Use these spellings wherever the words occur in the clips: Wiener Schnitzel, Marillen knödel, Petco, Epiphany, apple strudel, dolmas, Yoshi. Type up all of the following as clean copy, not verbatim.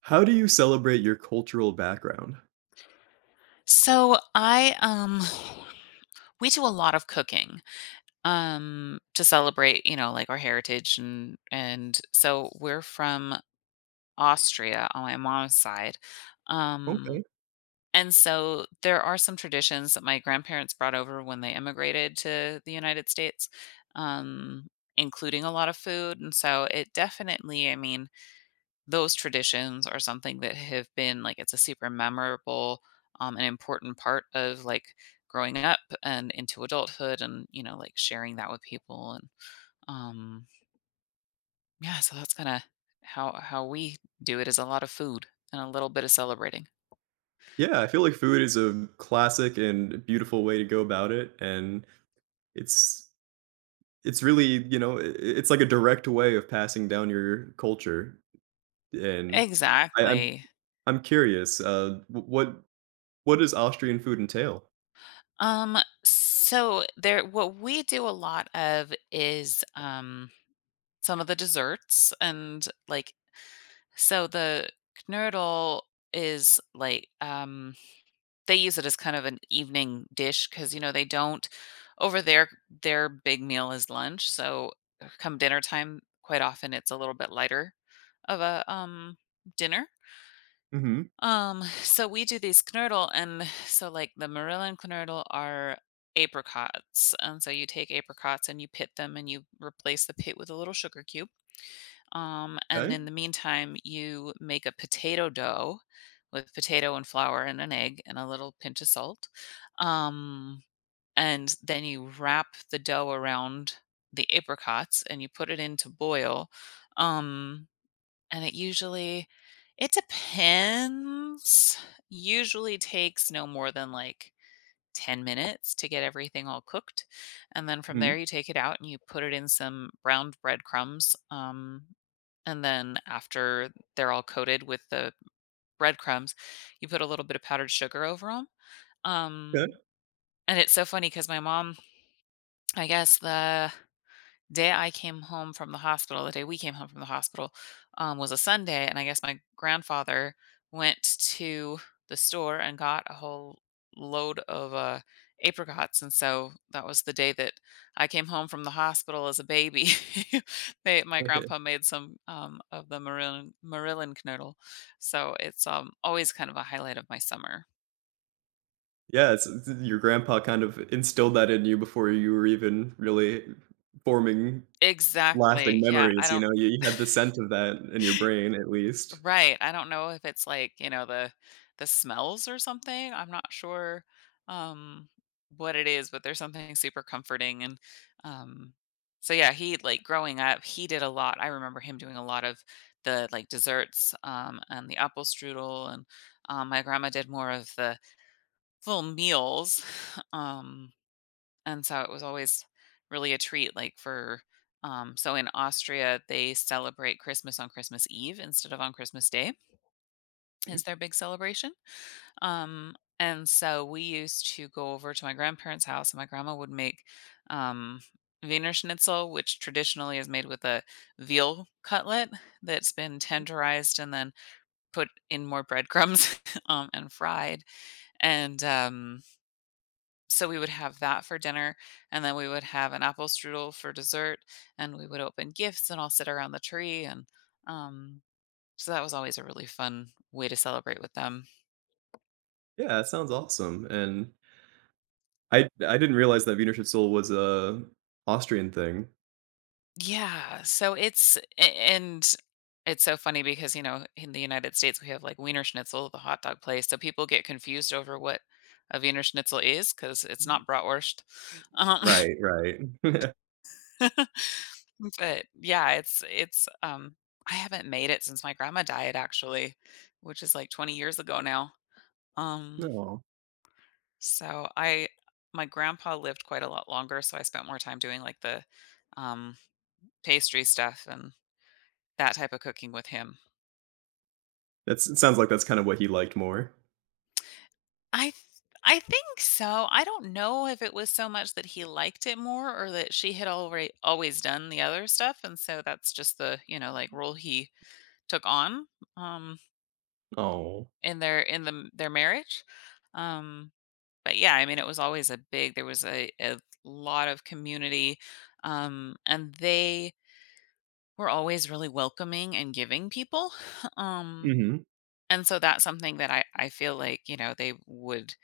How do you celebrate your cultural background? So I we do a lot of cooking to celebrate, like our heritage, and so we're from Austria on my mom's side. Okay. Um and so there are some traditions that my grandparents brought over when they immigrated to the United States, um, including a lot of food. And so it definitely, I mean, those traditions are something that have been like it's a super memorable and important part of like growing up and into adulthood and like sharing that with people. And um yeah, so that's kind of how we do it, is a lot of food and a little bit of celebrating. Yeah, I feel like food is a classic and beautiful way to go about it, and it's it's really, you know, I it's like a direct way of passing down your culture, and I'm Exactly. I'm curious, w what does Austrian food entail? um so there, what we do a lot of is some of the desserts, and like, so the knödel is like, they use it as kind of an evening dish, because, they don't, over there, their big meal is lunch. So come dinner time, quite often it's a little bit lighter of a dinner. Mm-hmm. So we do these knödel, and so, like, the Marillen knödel are apricots, and so you take apricots and you pit them and you replace the pit with a little sugar cube. And Okay. in the meantime, you make a potato dough with potato and flour and an egg and a little pinch of salt. Um, and then you wrap the dough around the apricots and you put it in to boil. Um, and it usually, it depends, usually takes no more than like 10 minutes to get everything all cooked. And then from there, Mhm. you take it out and you put it in some browned breadcrumbs. And then after they're all coated with the breadcrumbs, you put a little bit of powdered sugar over 'em. Um, 'Kay. and it's so funny because my mom, I guess the day I came home from the hospital, the day we came home from the hospital, was a Sunday, and I guess my grandfather went to the store and got a whole load of apricots, and so that was the day that I came home from the hospital as a baby. My Okay. grandpa made some of the Marilyn knödel, so it's always kind of a highlight of my summer. Yeah, it's your grandpa kind of instilled that in you before you were even really forming lasting Exactly. Yeah, I memories, you don't. know, you had the scent of that in your brain at least. Right. I don't know if it's like, the smells or something. I'm not sure um what it is, but there's something super comforting. And um so yeah, he, like, growing up, he did a lot. I remember him doing a lot of the, like, desserts, and the apple strudel, and my grandma did more of the full meals. Um and so it was always really a treat, like, for, so in Austria they celebrate Christmas on Christmas Eve instead of on Christmas Day, Mhm. is their big celebration. And so we used to go over to my grandparents' house, and my grandma would make um, Wiener Schnitzel, which traditionally is made with a veal cutlet that's been tenderized and then put in more breadcrumbs and fried. And so we would have that for dinner, and then we would have an apple strudel for dessert, and we would open gifts and all sit around the tree. And um, so that was always a really fun way to celebrate with them. Yeah, it sounds awesome, and I didn't realize that Wiener Schnitzel was a Austrian thing. Yeah, so it's a, and it's so funny because, you know, in the United States, we have, like, Wiener Schnitzel, the hot dog place, so people get confused over what a Wiener Schnitzel is, because it's Mhm. not bratwurst. Um, Right, right. but, yeah, I haven't made it since my grandma died, actually, which is, like, 20 years ago now. Um, No. so I my grandpa lived quite a lot longer, so I spent more time doing, like, the, um, pastry stuff and that type of cooking with him. That's it sounds like that's kind of what he liked more. I th I think so. I don't know if it was so much that he liked it more or that she had already always done the other stuff, and so that's just the, you know, like, role he took on, um, Oh. in their in the their marriage. Um, but yeah, I mean, it was always a big, there was a lot of community, and they were always really welcoming and giving people. Um, Mhm. and so that's something that I feel like, you know,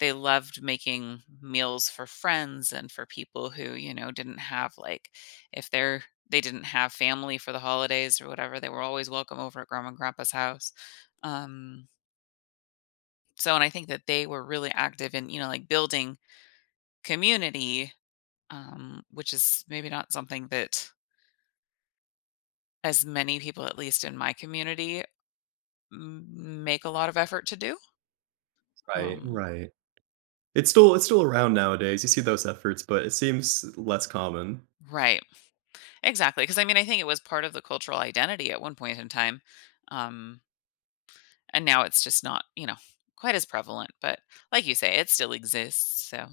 they loved making meals for friends and for people who, you know, didn't have, like, if they're they didn't have family for the holidays or whatever, they were always welcome over at grandma and grandpa's house. Um so, and I think that they were really active in, you know, like, building community, which is maybe not something that as many people, at least in my community, make a lot of effort to do. Right, Um, right. It's still around nowadays, you see those efforts, but it seems less common. right. Exactly. Because, I mean, I think it was part of the cultural identity at one point in time. Um, And now it's just not, you know, quite as prevalent, but like you say, it still exists. So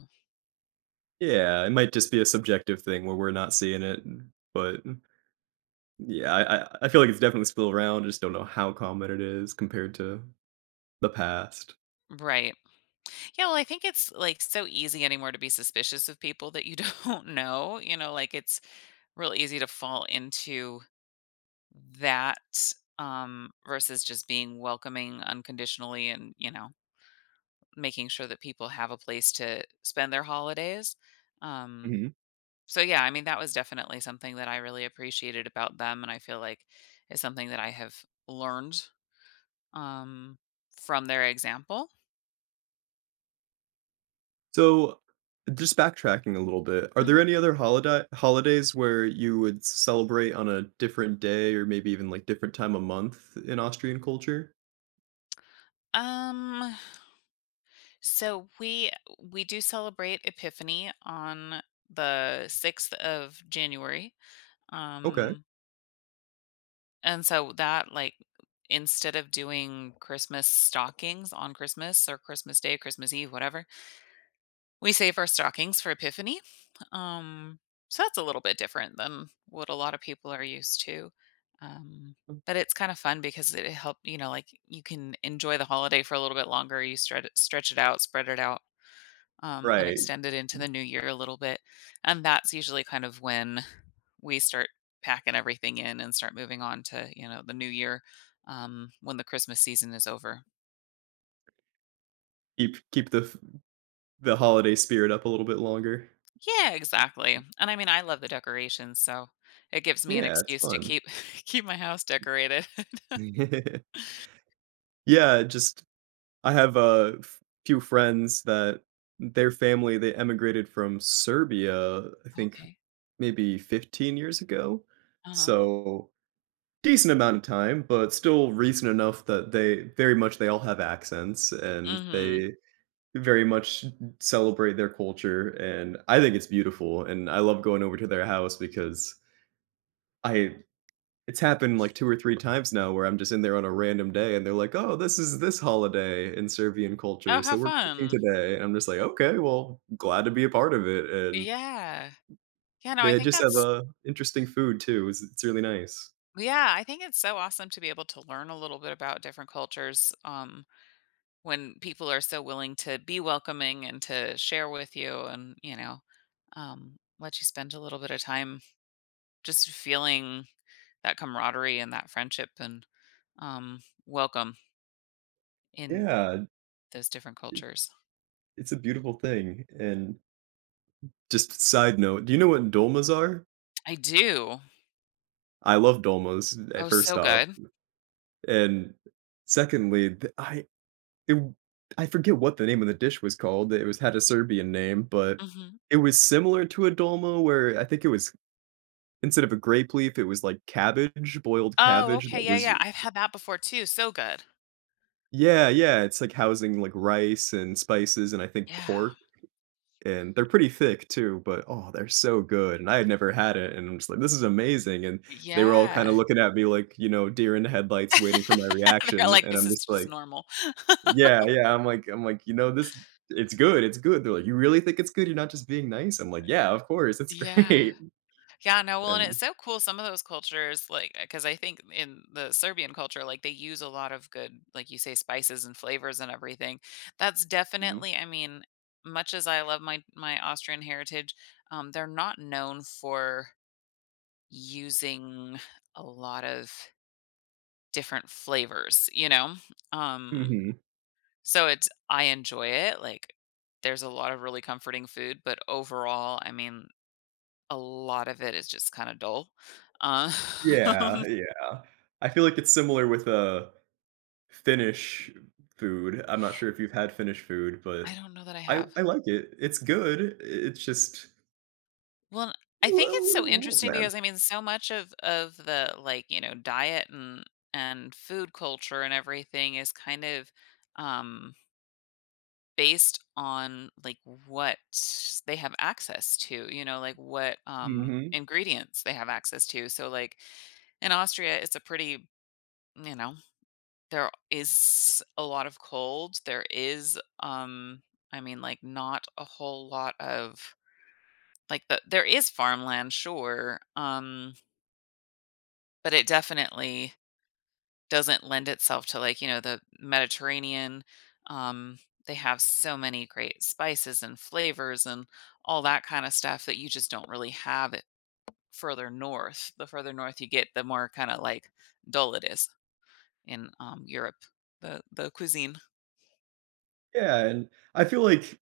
Yeah, it might just be a subjective thing where we're not seeing it, but yeah, I feel like it's definitely still around, I just don't know how common it is compared to the past. right. Yeah, well, I think it's, like, so easy anymore to be suspicious of people that you don't know, you know, like, it's real easy to fall into that, versus just being welcoming unconditionally and, you know, making sure that people have a place to spend their holidays. um Mhm. So yeah, I mean, that was definitely something that I really appreciated about them, and I feel like is something that I have learned, um, from their example. So, just backtracking a little bit, are there Mhm. any other holidays where you would celebrate on a different day or maybe even, like, different time of month in Austrian culture? Um, so we do celebrate Epiphany on the sixth of January, Okay. um, and so that, like, instead of doing Christmas stockings on Christmas or Christmas Day, Christmas Eve, whatever, we save our stockings for Epiphany. Um, so that's a little bit different than what a lot of people are used to. Um, but it's kind of fun because it help you know, like, you can enjoy the holiday for a little bit longer. You stretch it out, spread it out, and Right. extend it into the new year a little bit. And that's usually kind of when we start packing everything in and start moving on to, the new year, when the Christmas season is over. Keep the holiday spirit up a little bit longer. Yeah, exactly, and I mean, I love the decorations, so it gives me an Yeah, it's excuse to fun. keep keep my house decorated. Yeah, just I have few friends that their family they emigrated from Serbia, I think Okay. maybe 15 years ago. Uh-huh. So decent amount of time, but still recent enough that they very much they all have accents and Mhm. they very much celebrate their culture and I think it's beautiful and I love going over to their house because I it's happened like 2 or 3 times now where I'm just in there on a random day and they're like, "Oh, this is this holiday in Serbian Oh, culture, how so we're cooking fun. today," and I'm just like, "Okay, well, glad to be a part of it," and Yeah. Yeah, no, I they think just have, that's a interesting food too, it's really nice. yeah, I think it's so awesome to be able to learn a little bit about different cultures, when people are so willing to be welcoming and to share with you and, let you spend a little bit of time just feeling that camaraderie and that friendship and, um, welcome in Yeah, those different it cultures. it's a beautiful thing, and just side note, do you know what dolmas are? I do. I love dolmas, eh, Oh, first so off, good. and secondly, th I It w I forget what the name of the dish was called, it was had a Serbian name, but Mhm. it was similar to a dolma where I think it was instead of a grape leaf, it was, like, cabbage, boiled Oh, cabbage okay, that yeah, was yeah, I've had that before too, so good. yeah, yeah, it's, like, housing, like, rice and spices and I think Yeah. pork, and they're pretty thick too, but, oh, they're so good, and I had never had it, and I'm just like, "This is amazing," and they were all kinda Yeah. looking at me like, you know, deer in the headlights waiting for my They're reaction, like, and "This I'm is just just like normal." yeah, yeah, I'm like, "You know, this it's good, it's good." They're like, "You really think it's good? You're not just being nice?" I'm like, "Yeah, of course, it's Yeah. great." Yeah, no, well, and it's And so cool, some of those cultures, like, because I think in the Serbian culture, like, they use a lot of good, like you say, spices and flavors and everything. That's mhm, definitely, I mean, much as I love my Austrian heritage, they're not known for using a lot of different flavors, you know? Um, mhm. so it's I enjoy it, like, there's a lot of really comforting food, but overall, I mean, a lot of it is just kinda dull. Um, Yeah, yeah. I feel like it's similar with, Finnish food. I'm not sure if you've had Finnish food, I but don't know that I I have. I like it. It's good, it's just Well, I think it's a so little interesting bland. because, I mean, so much of the, like, you know, diet and food culture and everything is kind of, um based on, like, what they have access to, like, what Mhm. ingredients they have access to. So, like, in Austria it's a pretty you know there is a lot of cold, there is, I mean, like, not a whole lot of, there is farmland, sure, but it definitely doesn't lend itself to, like, you know, the Mediterranean. Um, they have so many great spices and flavors and all that kind of stuff that you just don't really have it further north. The further north you get, the more kind of, like, dull it is in, Europe, the cuisine. Yeah, and I feel like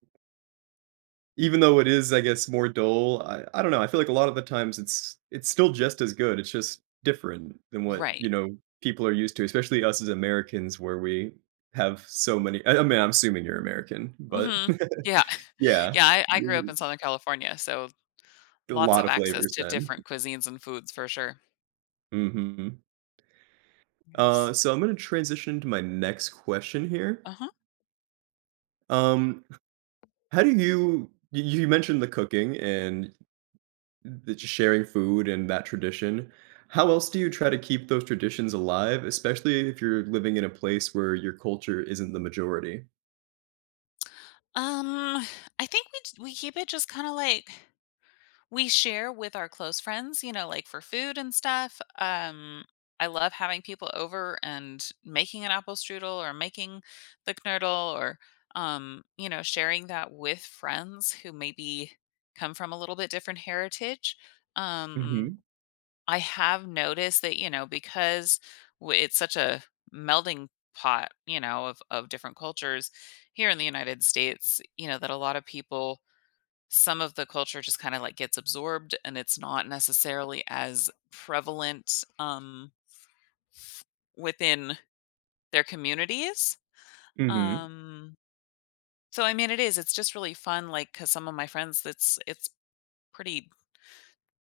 even though it is, I guess, more dull, I don't know, I feel like a lot of the times it's still just as good, it's just different than what, you Right. know, people are used to, especially us as Americans where we have so many I mean, I'm assuming you're American, but Hmm. Yeah. yeah, Yeah. I grew up w in Southern California, so a lots lot of of access flavors to then. different cuisines and foods for sure. Mhm. Yes. So I'm gonna transition to my next question here. Uh huh. Um, how do you you mentioned the cooking and the just sharing food and that tradition. How else do you try to keep those traditions alive, especially if you're living in a place where your culture isn't the majority? Um, I think we keep it just kind of like we share with our close friends, you know, like, for food and stuff. I love having people over and making an apple strudel or making the knödel or, sharing that with friends who maybe come from a little bit different heritage. Um, Mhm. I have noticed that, because it's such a melding pot, you know, of different cultures here in the United States, you know, that a lot of people, some of the culture just kind of, like, gets absorbed and it's not necessarily as prevalent within their communities. Mhm. um so, I mean, it's just really fun, like, because some of my friends, that's, it's pretty,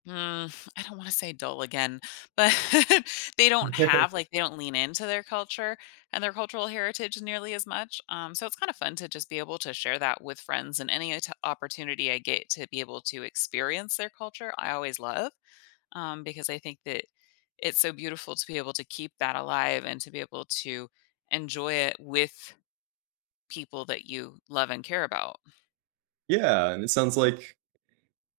Mm, I don't wanna say dull again, but they don't lean into their culture and their cultural heritage nearly as much, so it's kinda fun to just be able to share that with friends, and any t opportunity I get to be able to experience their culture, I always love, because I think that it's so beautiful to be able to keep that alive and to be able to enjoy it with people that you love and care about. Yeah, and it sounds like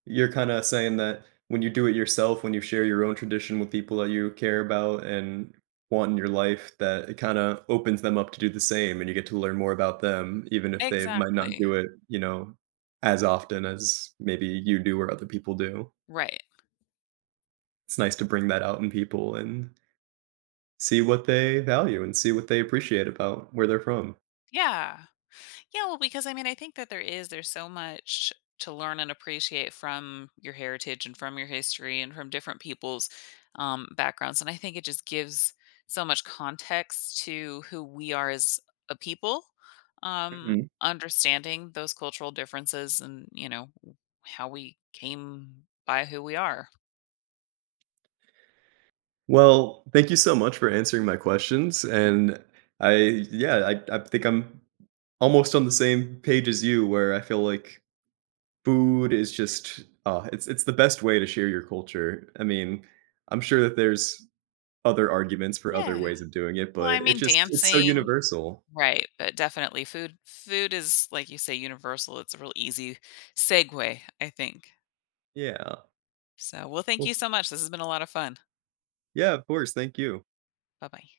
you're kinda saying that when you do it yourself, when you share your own tradition with people that you care about and want in your life, that it kinda opens them up to do the same, and you get to learn more about them, even if they might not Exactly. do it, you know, as often as maybe you do or other people do. Right. It's nice to bring that out in people and see what they value and see what they appreciate about where they're from. Yeah. Yeah, well, because I mean, I think that there is there's so much to learn and appreciate from your heritage and from your history and from different people's, backgrounds, and I think it just gives so much context to who we are as a people. Um, Mhm. Understanding those cultural differences and how we came by who we are. Well, thank you so much for answering my questions. And I, yeah, I think I'm almost on the same page as you, where I feel like food is just, it's the best way to share your culture. I mean, I'm sure that there's other arguments for other Yeah. ways of doing it, Well, but I it mean, just it's so dancing, universal. right? But definitely, food. Food is, like you say, universal. It's a real easy segue, I think. Yeah. So, well, thank Well, you so much. This has been a lot of fun. yeah, of course. Thank you. Bye bye.